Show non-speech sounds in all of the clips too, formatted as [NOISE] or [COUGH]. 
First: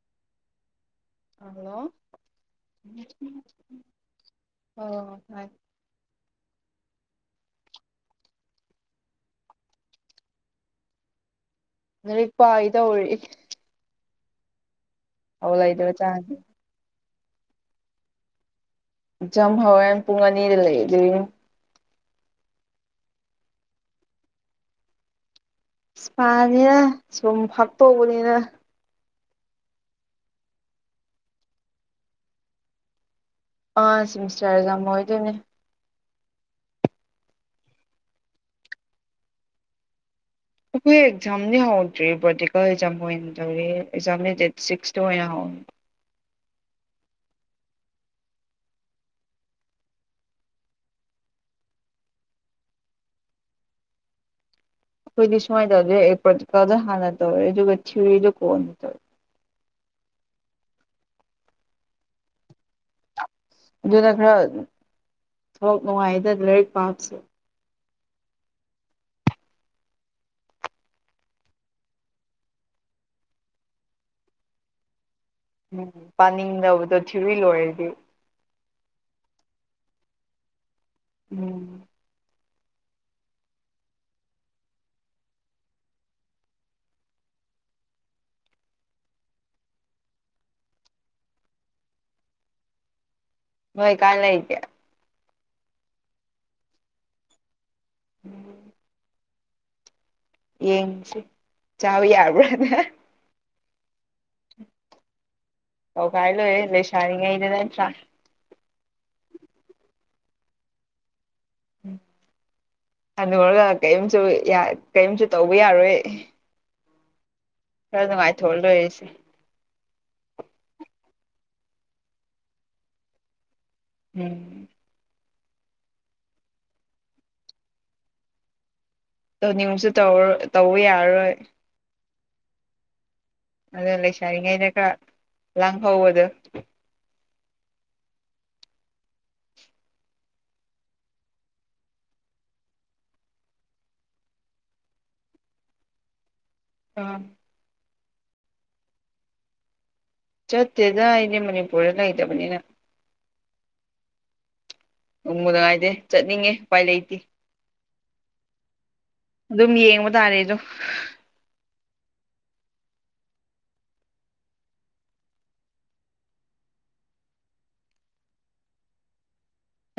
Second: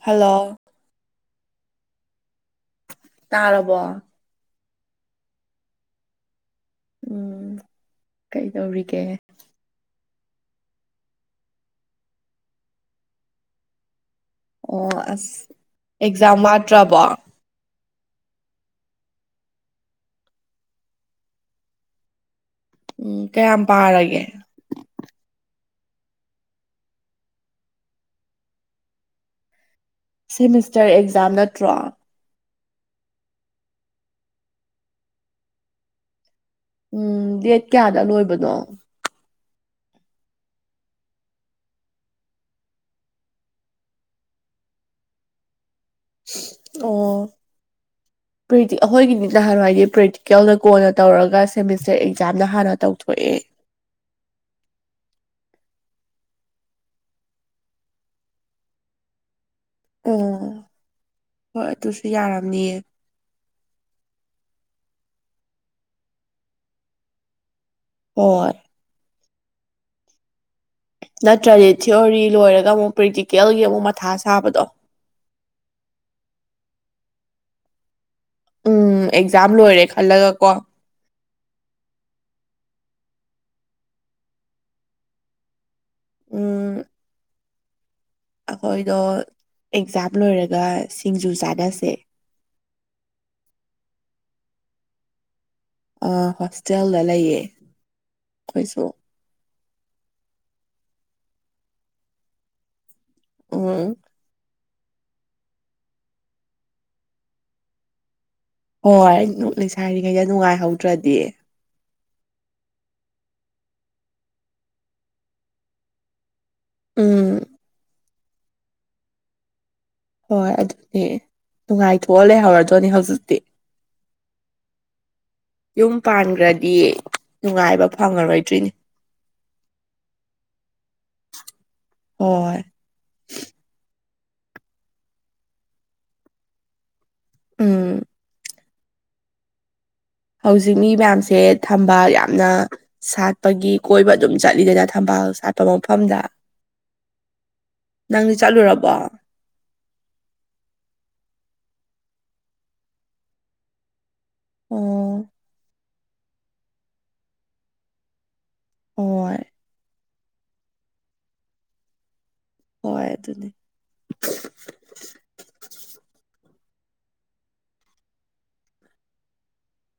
hello hello [UNINTELLIGIBLE] ꯇꯥꯔꯕꯣ ꯑꯣ ꯍꯣꯏ ꯎꯝ ꯀꯩꯗꯧꯔꯤꯒꯦ ꯂꯥꯔꯤꯛ ꯄꯥꯒꯦ ꯇꯧꯔꯛꯏ ꯑꯣ ꯑꯁ ꯊꯕꯛ ꯂꯩꯇꯕꯖꯥꯠꯅꯤ ꯑꯦꯛꯖꯥꯝ ꯋꯥꯠꯇ꯭ꯔꯕꯣ ꯑꯦꯛꯖꯥꯝ ꯍꯧꯋꯦꯟ ꯄꯨꯡ ꯑꯅꯤꯗ ꯂꯩ ꯑꯗꯨꯒꯤ ꯎꯝ ꯀꯌꯥꯝ ꯄꯥꯔꯒꯦ ꯄꯥꯥꯗꯦꯗꯥ ꯁꯨꯝ ꯐꯥꯛꯇꯣꯛꯄꯅꯤꯗ ꯁꯦꯃꯤꯁꯇꯔ ꯑꯦꯛꯖꯥꯝ ꯅꯠꯇ꯭ꯔꯣ ꯑꯥ ꯁꯤꯃꯤꯁꯇꯔ ꯑꯦꯛꯖꯥꯝ ꯑꯣꯏꯗꯣꯏꯅꯦ ꯎꯝ ꯗꯦꯠ ꯀꯌꯥꯗ ꯂꯣꯏꯕꯅꯣ ꯑꯩꯈꯣꯏ ꯑꯦꯛꯖꯥꯝꯗꯤ ꯍꯧꯗ꯭ꯔꯤ ꯕꯣꯇꯤꯀꯦꯜ ꯑꯦꯛꯖꯥꯝ ꯑꯣꯏꯅꯇꯧꯔꯤ ꯑꯦꯛꯖꯥꯝꯅꯤ ꯗꯦꯠ ꯁꯤꯛꯁꯇ ꯑꯣꯏꯅ ꯍꯧꯏ ꯑꯣ ꯄ꯭ꯔꯤꯇꯤ ꯑꯍꯣꯏꯒꯤꯗꯤ ꯅꯍꯥꯟꯋꯥꯏꯗꯤ ꯄ꯭ꯔꯦꯛꯇꯤꯀꯦꯜꯅ ꯀꯣꯟꯅ ꯇꯧꯔꯒ ꯁꯦꯃꯤꯁꯇꯔ ꯑꯦꯛꯖꯥꯝꯅ ꯍꯥꯟꯅ ꯇꯧꯊꯣꯛꯑꯦ ꯑꯈꯣꯏꯗꯤ ꯁꯨꯃꯥꯏꯗꯗꯤ ꯑꯦ ꯄ꯭ꯔꯣꯇꯤꯀꯥꯜꯗ ꯍꯥꯟꯅ ꯇꯧꯔꯦ ꯑꯗꯨꯒ ꯊꯤꯌꯔꯤꯗꯣ ꯀꯣꯟꯅ ꯇꯧꯌꯦ ꯎꯝ ꯍꯣꯏ ꯑꯗꯨꯁꯨ ꯌꯥꯔꯝꯅꯤꯌꯦ ꯑꯗꯨꯅ ꯈꯔ ꯊꯕꯛ ꯅꯨꯡꯉꯥꯏꯗ ꯂꯥꯏꯔꯤꯛ ꯄꯥꯕꯁꯦ ꯑꯣ ꯅꯠꯇ꯭ꯔꯗꯤ ꯊꯤꯑꯣꯔꯤ ꯂꯣꯏꯔꯒ ꯑꯃꯨꯛ ꯄ꯭ꯔꯦꯛꯇꯤꯀꯦꯜꯒꯤ ꯑꯃꯨꯛ ꯃꯊꯥ ꯁꯥꯕꯗꯣ ꯎꯝ ꯄꯥꯅꯤꯡꯗꯕꯗꯣ ꯊꯤꯌꯣꯔꯤ ꯂꯣꯏꯔꯦꯗꯤ ꯎꯝ ꯑꯦꯛꯖꯥꯝ ꯂꯣꯏꯔꯦ ꯈꯜꯂꯒ ꯀꯣ ꯎꯝ ꯎꯝ ꯑꯈꯣꯏꯗꯣ ꯑꯦꯛꯖꯥꯝ ꯂꯣꯏꯔꯒ ꯁꯤꯡꯖꯨ ꯆꯥꯟꯅꯁꯦ ꯅꯣꯏ ꯀꯥꯏ ꯂꯩꯥꯏꯒꯦ ꯑ ꯍꯣꯁꯇꯦꯜꯗ ꯂꯩꯌꯦ ꯑꯈꯣꯏꯁꯨ ꯌꯦꯡꯁꯦ ꯆꯥꯕ ꯌꯥꯕ꯭ꯔꯥꯅ ꯎꯝ ꯇꯧꯒꯥꯏ ꯂꯣꯏꯔꯦ ꯂꯩꯁꯥꯔꯤ ꯉꯩꯗ ꯅꯠꯇ꯭ꯔꯥ ꯍꯣꯏ ꯅꯨ ꯂꯩꯁꯥꯔꯤꯉꯩꯗ ꯅꯨꯡꯉꯥꯏꯍꯧꯗ꯭ꯔꯗꯤ ꯍꯅꯨꯔꯒꯥ ꯀꯩꯝꯁꯨ ꯌꯥ ꯀꯩꯝꯁꯨ ꯇꯧꯕ ꯌꯥꯔꯣꯏ ꯎꯝ ꯈꯔ ꯅꯨꯡꯉꯥꯏꯊꯣꯛꯑ ꯂꯣꯏꯔꯦꯁꯦ ꯍꯣꯏ ꯑꯗꯨꯅꯤ ꯅꯨꯡꯉꯥꯏꯊꯣꯛꯑ ꯂꯩꯍꯧꯔꯗꯣꯏꯅꯦ ꯍꯧꯖꯤꯛꯇꯤ ꯎꯝ ꯌꯨꯝ ꯄꯥꯟꯈ꯭ꯔꯗꯤ ꯅꯨꯡꯉꯥꯏꯕ ꯐꯪꯉꯔꯣꯏꯗ꯭ꯔꯣꯏꯅꯤ ꯇꯧꯅꯤꯡꯕꯁꯨ ꯇꯧꯔꯣ ꯇꯧꯕ ꯌꯥꯔꯔꯣꯏ ꯍꯣꯏ ꯑꯗꯨ ꯂꯩꯁꯥꯔꯤꯉꯩꯗ ꯈꯔ ꯂꯪ ꯍꯧꯕꯗꯣ ꯎꯝ ꯍꯧꯖꯤꯛ ꯃꯤ ꯃꯌꯥꯝꯁꯦ ꯊꯝꯕ ꯌꯥꯝꯅ ꯁꯥꯠꯄꯒꯤ ꯀꯣꯏꯕ ꯑꯗꯨꯝ ꯆꯠꯂꯤꯗꯅ ꯊꯝꯕꯥꯜ ꯁꯥꯠꯄ ꯃꯐꯝꯗ ꯑꯥ ꯅꯪꯗꯤ ꯆꯠꯂꯨꯔꯕꯣ ꯆꯠꯇꯦꯗ ꯑꯩꯗꯤ ꯃꯅꯤꯄꯨꯔꯗ ꯂꯩꯇꯕꯅꯤꯅ ꯑꯣ ꯑꯨꯡꯕꯅꯣꯍꯥꯏꯇꯦ ꯆꯠꯅꯤꯡꯉꯦ ꯎꯄꯥꯏ ꯂꯩꯇꯦ ꯍꯣꯏ ꯑꯗꯨꯝ ꯌꯦꯡꯕ ꯇꯥꯔꯦꯗꯣ ꯍꯣꯏ ꯑꯗꯨꯅꯦ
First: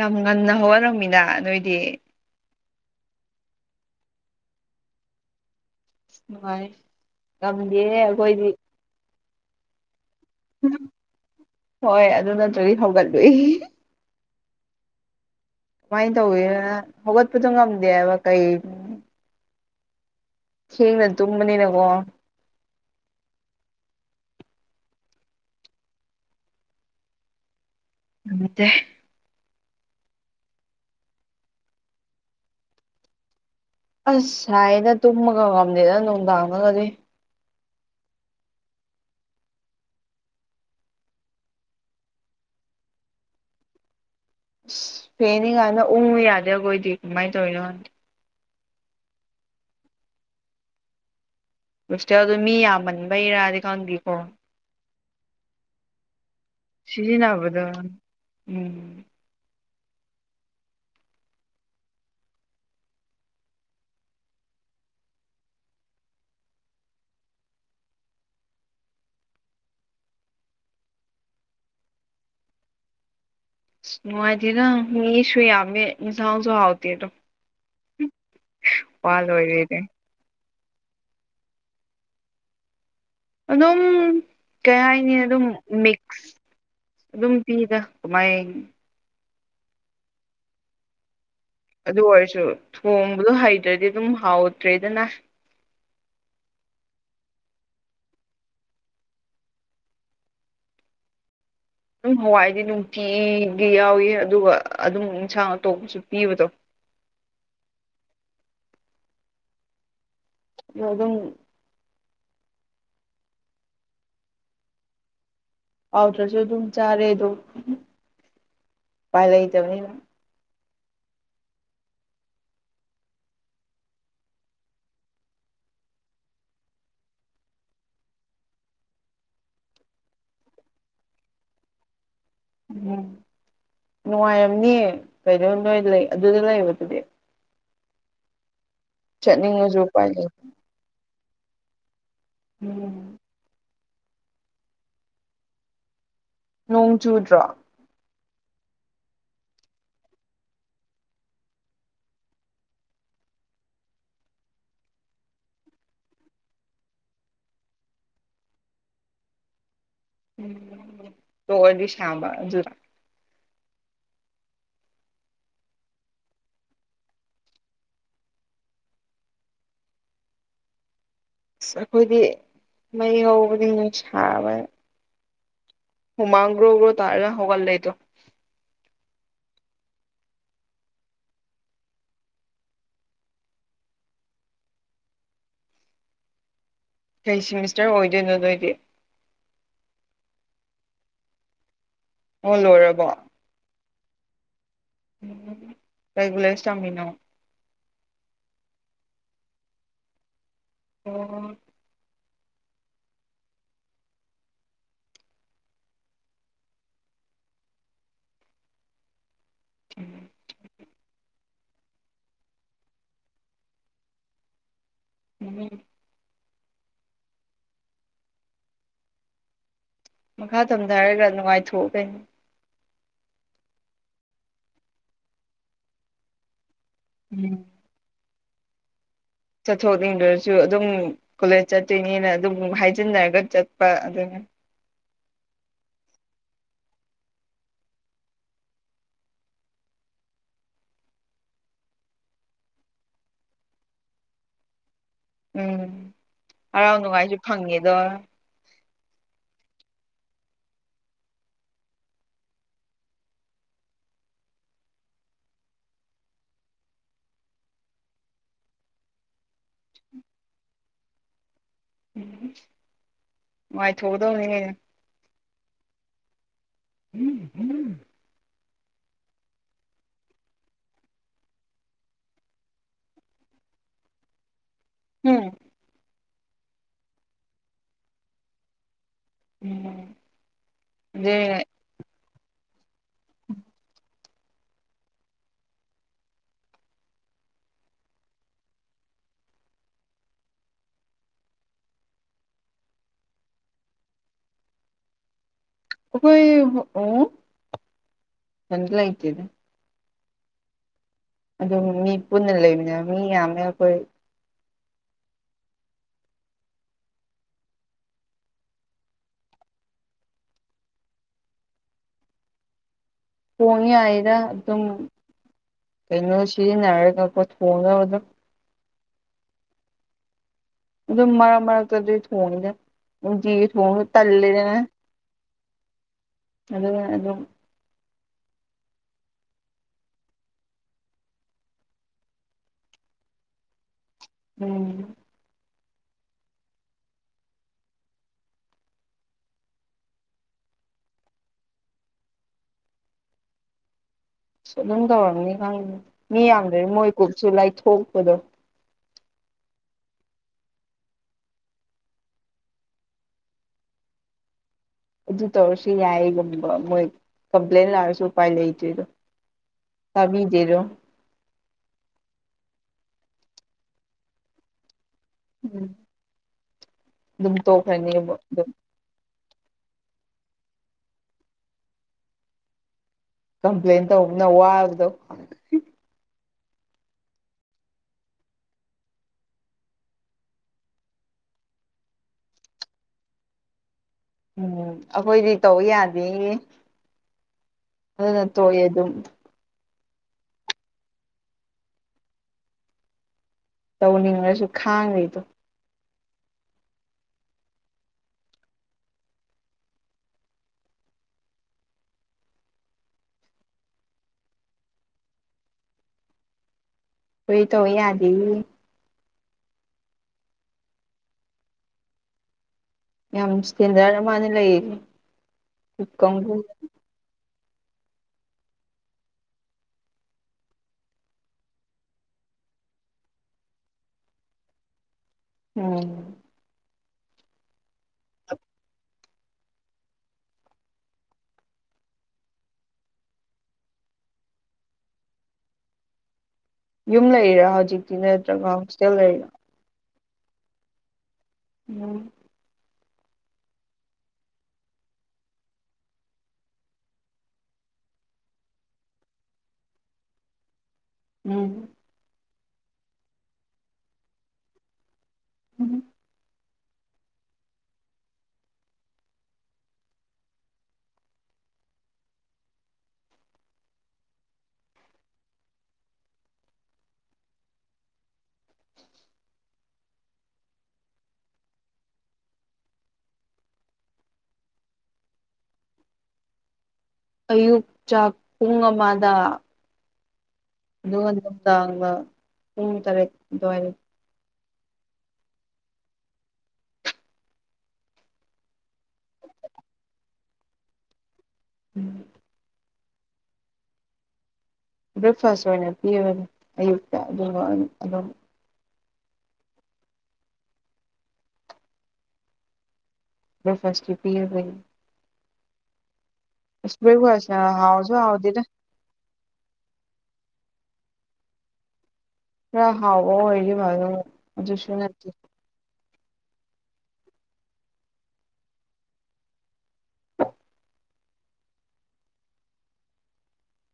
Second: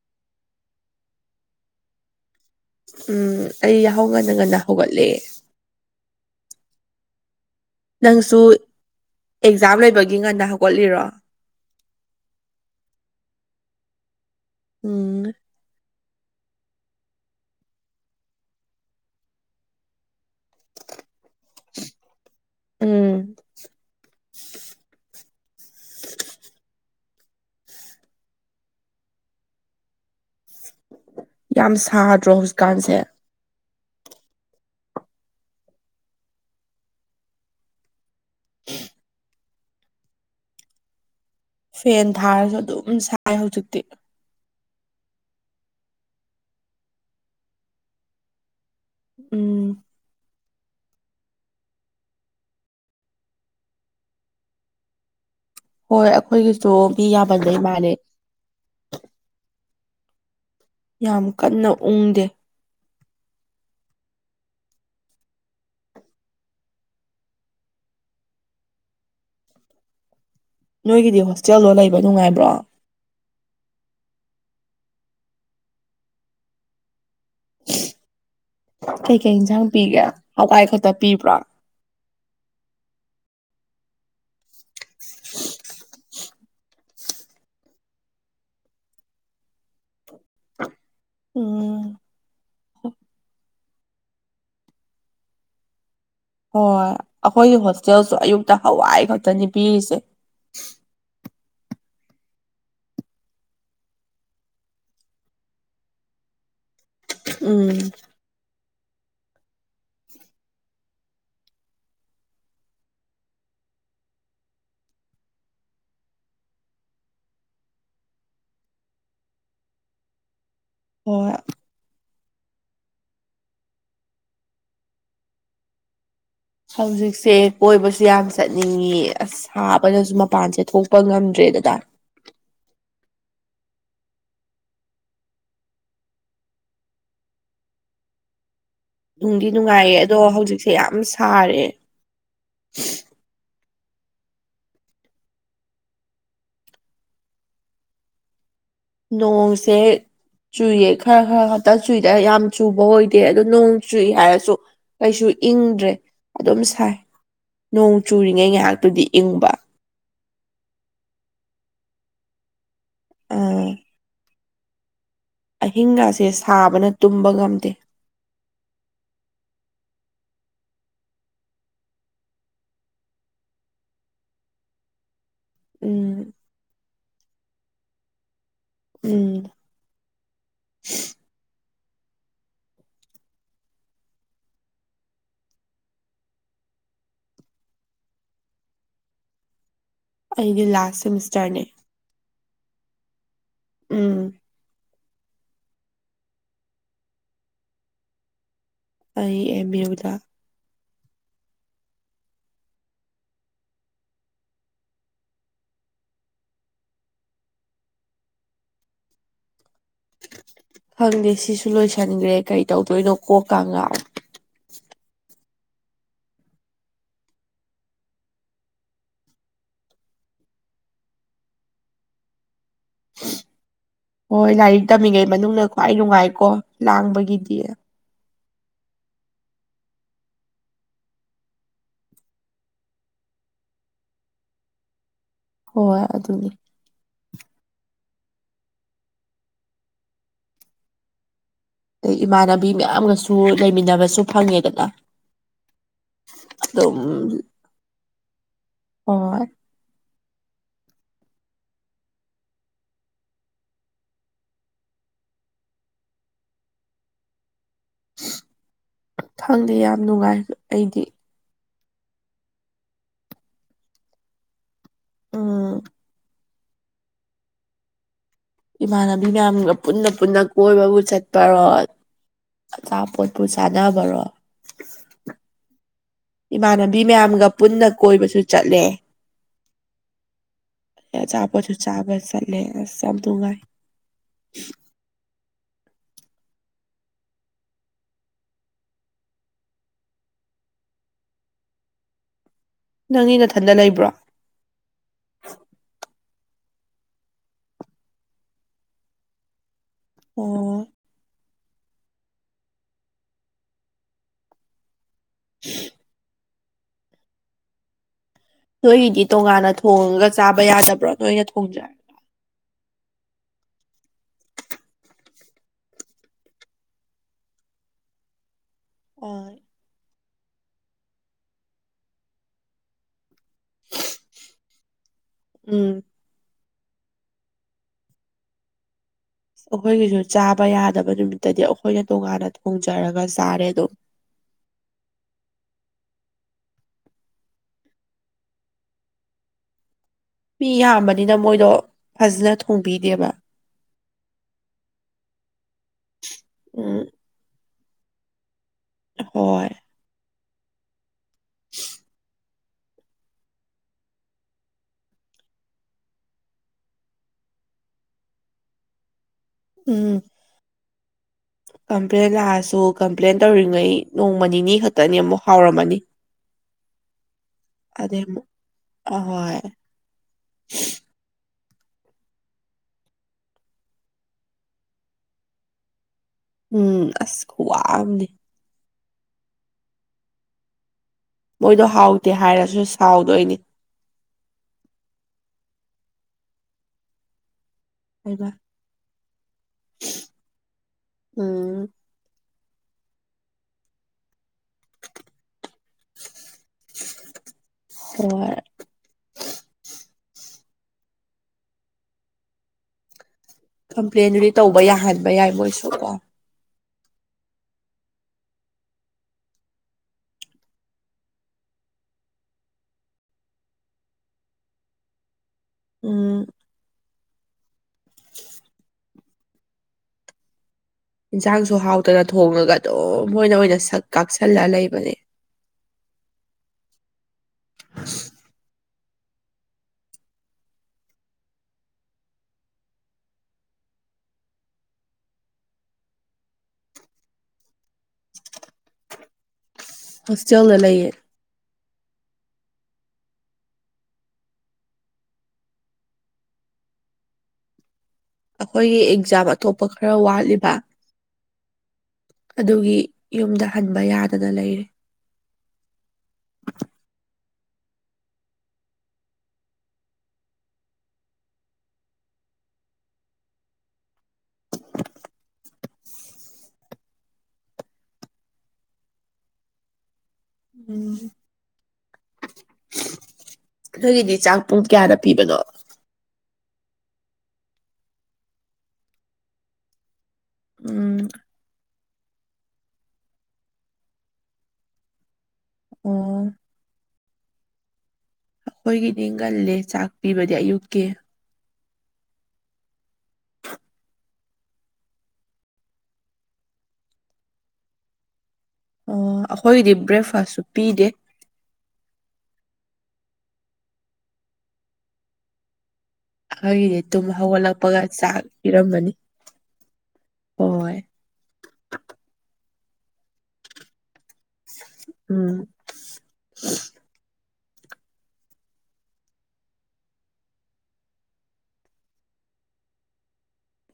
ꯌꯥꯝ ꯉꯟꯅ ꯍꯧꯒꯠꯂꯝꯃꯤꯅ ꯅꯣꯏꯗꯤ ꯎꯝ ꯑꯩ ꯌꯥꯍꯧ ꯉꯟꯅ ꯉꯟꯅ ꯍꯧꯒꯠꯂꯦ ꯅꯨꯡꯉꯥꯏ ꯉꯝꯗꯦ ꯅꯪꯁꯨ ꯑꯦꯛꯖꯥꯝ ꯂꯩꯕꯒꯤ ꯉꯟꯅ ꯍꯧꯒꯠꯂꯤꯔꯣ ꯍꯣꯏ ꯑꯗꯨ ꯅꯠꯇ꯭ꯔꯗꯤ ꯍꯧꯒꯠꯂꯨꯏ ꯎꯝ ꯀꯃꯥꯏꯟ ꯇꯧꯌꯦꯅ ꯍꯧꯒꯠꯄꯗꯣ ꯉꯝꯗꯦꯕ ꯀꯩ ꯊꯦꯡꯅ ꯇꯨꯝꯕꯅꯤꯅꯀꯣ ꯎꯝ ꯉꯝꯇꯦ ꯌꯥꯝ ꯁꯥꯗ꯭ꯔꯣ ꯍꯧꯖꯤꯛꯀꯥꯟꯁꯦ ꯑꯁ ꯁꯥꯏꯌꯦꯗ ꯇꯨꯝꯕꯒ ꯉꯝꯗꯦꯗ ꯅꯨꯡꯗꯥꯡꯗꯒꯗꯤ [INAUDIBLE] ꯐꯦꯟ ꯊꯥꯔꯁꯨ ꯑꯗꯨꯝ ꯁꯥꯏ ꯍꯧꯖꯤꯛꯇꯤ ꯑꯁ ꯐꯦꯟꯅꯤ ꯒꯥꯢꯅ ꯎꯨꯉꯨ ꯌꯥꯗ꯭ꯔꯦ ꯑꯩꯈꯣꯏꯗꯤ ꯀꯃꯥꯏ ꯇꯧꯔꯤꯅꯣ ꯈꯪꯗꯦ ꯎꯝ ꯍꯣꯁꯇꯦꯜꯗꯣ ꯃꯤ ꯌꯥꯝꯃꯟꯕꯩꯔꯥꯗꯤ ꯈꯪꯗꯦꯀꯣ ꯍꯣꯏ ꯑꯩꯈꯣꯏꯒꯤꯁꯨ ꯃꯤ ꯌꯥꯝꯃꯟꯕꯩ ꯁꯤꯖꯤꯟꯅꯕꯗꯣ ꯃꯥꯥꯜꯂꯦ ꯎꯝ ꯌꯥꯝ ꯀꯟꯅ ꯎꯨꯟꯗꯦ ꯅꯣꯏꯒꯤꯗꯤ ꯍꯣꯁꯇꯦꯜꯗꯣ ꯂꯩꯕ ꯅꯨꯡꯉꯥꯏꯕ꯭ꯔꯣ ꯅꯨꯡꯉꯥꯏꯇꯦꯗ ꯃꯤꯁꯨ ꯌꯥꯝꯃꯦ ꯏꯟꯁꯥꯡꯁꯨ ꯍꯥꯎꯇꯦꯗꯣ ꯋꯥ ꯀꯩꯀꯩ ꯏꯟꯖꯥꯡ ꯂꯣꯏꯔꯦꯅꯦ ꯄꯤꯒꯦ ꯍꯋꯥꯏ ꯈꯛꯇ ꯄꯤꯕ꯭ꯔꯥ ꯑꯗꯨꯝ ꯀꯩ ꯍꯥꯏꯅꯤ ꯑꯗꯨꯝ ꯃꯤꯛꯁ ꯑꯗꯨꯝ ꯄꯤꯗ ꯀꯃꯥꯏ ꯍꯥꯏꯅꯤ ꯎꯝ ꯑꯗꯨ ꯑꯣꯏꯔꯁꯨ ꯊꯣꯡꯕꯗꯣ ꯍꯩꯇ꯭ꯔꯗꯤ ꯑꯗꯨꯝ ꯍꯥꯎꯇ꯭ꯔꯦꯗꯅ ꯍꯣꯏ ꯑꯩꯈꯣꯏꯒꯤ ꯍꯣꯁꯇꯦꯜꯁꯨ ꯑꯌꯨꯛꯇ ꯍꯋꯥꯏ ꯈꯛꯇꯅꯤ ꯄꯤꯔꯤꯁꯦ ꯑꯗꯨꯝ ꯍꯋꯥꯏꯗꯤ ꯅꯨꯡꯇꯤꯒꯤ ꯌꯥꯎꯏ ꯑꯗꯨꯒ ꯑꯗꯨꯝ ꯏꯟꯁꯥꯡ ꯑꯇꯣꯞꯄꯁꯨ ꯄꯤꯕꯗꯣ ꯎꯝ ꯑꯗꯣ ꯑꯗꯨꯝ ꯍꯥꯎꯇ꯭ꯔꯁꯨ ꯑꯗꯨꯝ ꯆꯥꯔꯦ ꯑꯗꯨꯝ ꯎꯄꯥꯏ ꯂꯩꯇꯕꯅꯤꯅ [UNINTELLIGIBLE] ꯍꯧꯖꯤꯛꯁꯦ ꯀꯣꯏꯕꯁꯨ ꯌꯥꯝ ꯆꯠꯅꯤꯡꯉꯤ ꯑꯁ ꯁꯥꯕꯅꯁꯨ ꯃꯄꯥꯟꯁꯦ ꯊꯣꯛꯄ ꯉꯝꯗ꯭ꯔꯦꯗꯅ ꯎꯝ ꯅꯨꯡꯉꯥꯏꯔꯝꯅꯤ ꯀꯩꯅꯣ ꯅꯣꯏ ꯂꯩ ꯑꯗꯨꯗ ꯂꯩꯕꯗꯨꯗꯤ ꯅꯨꯡꯗꯤ ꯆꯠꯅꯤꯡꯉꯁꯨ ꯅꯨꯡꯉꯥꯏꯌꯦ ꯎꯄꯥꯏ ꯑꯗꯣ ꯂꯩ ꯍꯧꯖꯤꯛꯁꯦ ꯌꯥꯝ ꯁꯥꯔꯦ ꯎꯝ ꯅꯣꯡ ꯆꯨꯗ꯭ꯔꯣ ꯅꯣꯡꯁꯦ ꯆꯨꯏꯌꯦ ꯈꯔ ꯈꯔ ꯈꯛꯇ ꯆꯨꯏꯗ ꯌꯥꯝ ꯆꯨꯕ ꯑꯣꯏꯗꯦ ꯑꯗꯣ ꯅꯣꯡ ꯆꯨꯏ ꯍꯥꯏꯔꯁꯨ ꯀꯩꯁꯨ ꯏꯪꯗ꯭ꯔꯦ ꯑꯗꯨꯝ ꯁꯥꯏ ꯅꯣꯡ ꯆꯨꯔꯤꯉꯩ ꯉꯥꯏꯍꯥꯛꯇꯨꯗꯤ ꯏꯪꯕ ꯎꯝ ꯇꯣꯛꯑꯗꯤ ꯁꯥꯡꯕ ꯑꯗꯨꯅ ꯑꯥ ꯑꯍꯤꯡꯒꯁꯦ ꯁꯥꯕꯅ ꯇꯨꯝꯕ ꯉꯝꯗꯦ ꯑꯁ ꯑꯩꯈꯣꯏꯗꯤ ꯃꯩ ꯍꯧꯕꯅꯤꯅꯦ ꯁꯥꯕꯅ ꯎꯝ ꯍꯨꯃꯥꯡ ꯑꯣꯔ ꯑꯣꯔ ꯇꯔꯥ ꯍꯧꯒꯠꯂꯦ ꯑꯩꯗꯣ ꯎꯝ ꯀꯩ ꯁꯤꯃꯤꯁꯇ꯭ꯔ ꯑꯣꯏꯗꯣꯏꯅꯣ ꯅꯣꯏꯗꯤ ꯑꯩꯗꯤ ꯂꯥꯁ ꯁꯦꯃꯤꯁꯇ꯭ꯔꯅꯦ ꯑꯣ ꯂꯣꯏꯔꯕꯣ ꯎꯝ ꯑꯝ ꯀꯩ ꯀꯣꯂꯦꯁ ꯇꯥꯝꯃꯤꯅꯣ ꯑꯩ ꯑꯦꯝ ꯌꯨꯗ ꯑꯣ [UNINTELLIGIBLE] ꯈꯪꯗꯦ ꯁꯤꯁꯨ ꯂꯣꯏꯁꯤꯟꯒ꯭ꯔꯦ ꯀꯔꯤ ꯇꯧꯗꯣꯏꯅꯣ ꯀꯣꯛꯀ ꯉꯥꯎꯋꯤ [UNINTELLIGIBLE] ꯃꯈꯥ ꯇꯝꯗꯔꯒ ꯅꯨꯡꯉꯥꯏꯊꯣꯛꯎ ꯀꯩꯅꯣ ꯍꯣꯏ ꯂꯥꯏꯔꯤꯛ ꯇꯝꯃꯤꯉꯩ ꯃꯅꯨꯡꯅ ꯈ꯭ꯋꯥꯏ ꯅꯨꯡꯉꯥꯏꯀꯣ ꯂꯥꯡꯕꯒꯤꯗꯤ ꯆꯠꯊꯣꯛꯅꯤꯡꯗ꯭ꯔꯁꯨ ꯑꯗꯨꯝ ꯀꯣꯂꯦꯖ ꯆꯠꯇꯣꯏꯅꯦꯅ ꯑꯗꯨꯝ ꯍꯥꯏꯖꯤꯟꯅꯔꯒ ꯆꯠꯄ ꯑꯗꯨꯅ ꯍꯣꯏ ꯑꯗꯨꯅꯤ ꯑꯗꯩ ꯏꯃꯥꯟꯅꯕꯤ ꯃꯌꯥꯝꯒꯁꯨ ꯂꯩꯃꯤꯟꯅꯕꯁꯨ ꯐꯪꯉꯦꯗꯅ ꯎꯝ ꯍꯔꯥꯎ ꯑꯗꯨꯝ ꯅꯨꯡꯉꯥꯏꯁꯨ ꯐꯪꯉꯦꯗꯣ ꯍꯣꯏ ꯊꯪꯗꯦ ꯌꯥꯝ ꯅꯨꯡꯉꯥꯏ ꯑꯩꯗꯤ ꯅꯨꯡꯉꯥꯏꯊꯣꯛꯀꯗꯕꯅꯤ [UNINTELLIGIBLE] ꯎꯝ [UNINTELLIGIBLE] ꯏꯃꯥꯟꯅꯕꯤ ꯃꯌꯥꯝꯒ ꯄꯨꯟꯅ ꯄꯨꯟꯅ ꯀꯣꯏꯕꯕꯨ ꯆꯠꯄꯔꯣ ꯑꯆꯥꯄꯣꯠꯄꯨ ꯆꯥꯟꯅꯕꯔꯣ ꯍꯨꯝ ꯏꯃꯥꯟꯅꯕꯤ ꯃꯌꯥꯝꯒ ꯄꯨꯟꯅ ꯀꯣꯏꯕꯁꯨ ꯆꯠꯂꯦ [UNINTELLIGIBLE] ꯑꯗꯨꯅꯦ ꯑꯆꯥꯄꯣꯠꯁꯨ ꯆꯥꯕ ꯆꯠꯂꯦ ꯑꯁ ꯌꯥꯝ ꯅꯨꯉꯥꯏ ꯅꯪꯒꯤ ꯅꯊꯟꯗ ꯂꯩꯕ꯭ꯔꯣ ꯑꯈꯣꯏ ꯑꯣ ꯏꯊꯟꯇꯥ ꯂꯩꯇꯦꯗ ꯑꯣ ꯑꯗꯨꯝ ꯃꯤ ꯄꯨꯟꯅ ꯂꯩꯃꯤꯟꯅꯕꯅꯦ ꯃꯤ ꯌꯥꯝꯃꯦ ꯑꯩꯈꯣꯏ [UNINTELLIGIBLE] ꯅꯣꯏꯒꯤꯗꯤ ꯇꯣꯉꯥꯟꯅ ꯊꯣꯡꯉꯒ ꯆꯥꯕ ꯌꯥꯗꯕ꯭ꯔꯣ ꯅꯣꯏꯅ ꯊꯣꯡꯖꯔ ꯊꯣꯡ ꯌꯥꯏꯗ ꯑꯗꯨꯝ ꯀꯩꯅꯣ ꯁꯤꯖꯤꯟꯅꯔꯒꯀꯣ ꯊꯣꯡꯅꯕꯗꯣ [UNINTELLIGIBLE] ꯑꯗꯨꯝ ꯃꯔꯛ ꯃꯔꯛ ꯇꯗꯤ ꯊꯣꯡꯉꯤꯗ ꯅꯨꯡꯇꯤꯒꯤ ꯊꯣꯡꯕ ꯇꯟꯂꯤꯗꯅ ꯎꯝ ꯑꯗꯨꯒ ꯑꯗꯨꯝ ꯑꯈꯣꯏꯒꯤꯁꯨ ꯆꯥꯕ ꯌꯥꯗꯕ ꯅꯨꯃꯤꯠꯇꯗꯤ ꯑꯈꯣꯏꯅ ꯇꯣꯉꯥꯟꯅ ꯊꯣꯡꯖꯔꯒ ꯆꯥꯔꯦ ꯑꯗꯨꯝ ꯎꯝ ꯃꯤ ꯌꯥꯝꯕꯅꯤꯅ ꯃꯣꯏꯗꯣ ꯐꯖꯅ ꯊꯣꯡꯕꯤꯗꯦꯕ ꯑꯁ ꯑꯗꯨꯝ ꯇꯧꯔꯝꯅꯤ ꯈꯪꯉꯤꯅꯦ ꯃꯤ ꯌꯥꯝꯗꯔꯗꯤ ꯎꯝ ꯃꯣꯏ ꯀꯨꯛꯁꯨ ꯂꯥꯏꯊꯣꯛꯄꯗꯣ ꯍꯣꯏ [UNINTELLIGIBLE] ꯑꯗꯨ ꯇꯧꯔꯁꯨ ꯌꯥꯏꯒꯨꯝꯕ ꯃꯣꯏ ꯀꯝꯄ꯭ꯂꯦꯟ ꯂꯥꯛꯔꯁꯨ ꯎꯄꯥꯏ ꯂꯩꯇꯣꯏꯗꯣ ꯎꯝ ꯇꯕꯤꯗꯦꯗꯣ ꯀꯝꯄ꯭ꯂꯦꯟ ꯂꯥꯛꯑꯁꯨ ꯀꯝꯄ꯭ꯂꯦꯟ ꯇꯧꯔꯤꯉꯩ ꯅꯣꯡꯃ ꯅꯤꯅꯤ ꯈꯛꯇꯅꯤ ꯑꯃꯨ ꯎꯝ ꯑꯗꯨꯝ ꯑꯗꯩ ꯇꯣꯛꯈ꯭ꯔꯅꯤꯕ ꯑꯃꯨꯛ ꯑꯗꯨꯝ ꯑꯍꯣꯏ ꯀꯝꯄ꯭ꯂꯦꯟ ꯇꯧꯕꯅ ꯋꯥꯕꯗꯣ ꯎꯝ ꯑꯁ ꯈꯨꯋꯥꯝꯅꯤ ꯃꯣꯏꯗꯣ ꯍꯥꯎꯇꯦ ꯍꯥꯏꯔꯁꯨ ꯁꯥꯎꯗꯣꯏꯅꯤ ꯎꯝ ꯑꯩꯈꯣꯏꯗꯤ ꯇꯧ ꯌꯥꯗꯦꯌꯦ ꯑꯗꯨꯅ ꯍꯩꯃꯥ ꯇꯣꯛꯑꯦ ꯑꯗꯨꯝ ꯎꯝ ꯇꯧꯅꯤꯡꯔꯁꯨ ꯈꯥꯡꯔꯤꯗꯣ ꯍꯣꯏ ꯀꯝꯄ꯭ꯂꯦꯟꯗꯨꯗꯤ ꯇꯧꯕ ꯌꯥꯍꯟꯕ ꯌꯥꯏ ꯃꯣꯏꯁꯨꯀꯣ ꯈꯣꯏꯗꯤ ꯇꯧ ꯌꯥꯗꯦꯌꯦ ꯌꯥꯝ ꯁ꯭ꯇꯦꯟꯗꯔꯗ ꯃꯥꯅ ꯂꯩꯔꯤ ꯎꯝ [UNINTELLIGIBLE] [INAUDIBLE] ꯏꯟꯁꯥꯡꯁꯨ ꯍꯥꯎꯇꯅ ꯊꯣꯡꯉꯒ ꯑꯗꯨꯝ ꯃꯣꯏꯅ ꯑꯣꯏꯅ ꯁꯛ ꯀꯥꯛꯁꯜꯂ ꯂꯩꯕꯅꯦ ꯎꯝ [UNINTELLIGIBLE] ꯌꯨꯝ ꯂꯩꯔꯤꯔꯣ ꯍꯧꯖꯤꯛꯇꯤ ꯅꯠꯇ꯭ꯔꯒ ꯍꯣꯁꯇꯦꯜ ꯂꯩꯔꯤꯔꯥ ꯍꯣꯁꯇꯦꯜꯗ ꯂꯩꯌꯦ ꯎꯝ ꯑꯈꯣꯏꯒꯤ ꯑꯦꯛꯖꯥꯝ ꯑꯇꯣꯞꯄ ꯈꯔ ꯋꯥꯠꯂꯤꯕ ꯎꯝ ꯑꯗꯨꯒꯤ ꯌꯨꯝꯗ ꯍꯟꯕ ꯌꯥꯗꯅ ꯂꯩꯔꯤ [UNINTELLIGIBLE] ꯎꯝ ꯅꯣꯏꯒꯤꯗꯤ ꯆꯥꯛ ꯄꯨꯡ ꯀꯌꯥꯗ ꯄꯤꯕꯅꯣ ꯑꯌꯨꯛ ꯆꯥꯛ ꯄꯨꯡ ꯑꯃꯗ ꯎꯝ ꯑꯗꯨꯒ ꯅꯨꯡꯗꯥꯡꯅ ꯄꯨꯡ ꯇꯔꯦꯠ ꯑꯗꯨꯋꯥꯏꯗ ꯎꯝ ꯑꯩꯈꯣꯏꯒꯤꯗꯤ ꯉꯜꯂꯦ ꯆꯥꯛ ꯄꯤꯕꯗꯤ ꯑꯌꯨꯛꯀꯤ ꯎꯝ ꯕ꯭ꯔꯦꯛꯐꯥꯁ ꯑꯣꯏꯅ ꯄꯤꯕꯅꯤ ꯑꯌꯨꯛꯇ ꯑꯗꯨꯒ ꯑꯗꯨꯝ ꯑꯣ ꯑꯩꯈꯣꯏꯒꯤꯗꯤ ꯕ꯭ꯔꯦꯛꯐꯥꯁꯁꯨ ꯄꯤꯗꯦ ꯕ꯭ꯔꯦꯛꯐꯥꯁꯇꯤ ꯄꯤꯔꯕꯩ ꯑꯁ ꯑꯩꯈꯣꯏꯒꯤꯗꯤ ꯇꯨꯝ ꯕ꯭ꯔꯦꯛꯐꯥꯁꯅ ꯍꯧꯒꯠꯂꯛꯄꯒ ꯍꯥꯎꯁꯨ ꯆꯥꯛ ꯍꯥꯎꯗꯦꯗ ꯄꯤꯔꯝꯃꯅꯤ ꯍꯣꯏ ꯈꯔ ꯍꯥꯎꯕ ꯑꯣꯏꯔꯗꯤ ꯐꯗꯧꯕ ꯑꯗꯨꯁꯨ ꯅꯠꯇꯦ ꯎꯝ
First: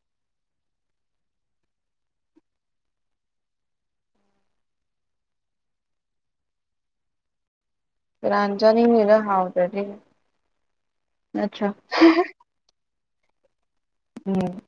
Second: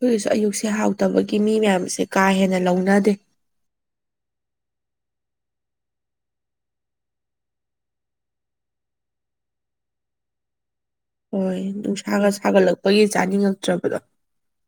ꯑꯩꯈꯣꯏꯒꯤꯁꯨ ꯑꯌꯨꯛꯁꯦ ꯍꯥꯎꯇꯕꯒꯤ ꯃꯤ ꯃꯌꯥꯝꯁꯦ ꯀꯥ ꯍꯦꯟꯅ ꯂꯧꯅꯗꯦ ꯀꯅꯥꯟ ꯆꯥꯅꯤꯡꯗꯣꯏꯅꯣ ꯍꯥꯎꯇ꯭ꯔꯗꯤ ꯍꯣꯏ ꯅꯠꯇ꯭ꯔꯥ ꯅꯨꯡꯁꯥꯒ ꯁꯥꯒꯠꯂꯛꯄꯒꯤ ꯆꯥꯅꯤꯡꯉꯛꯇ꯭ꯔꯕꯗꯣ ꯎꯝ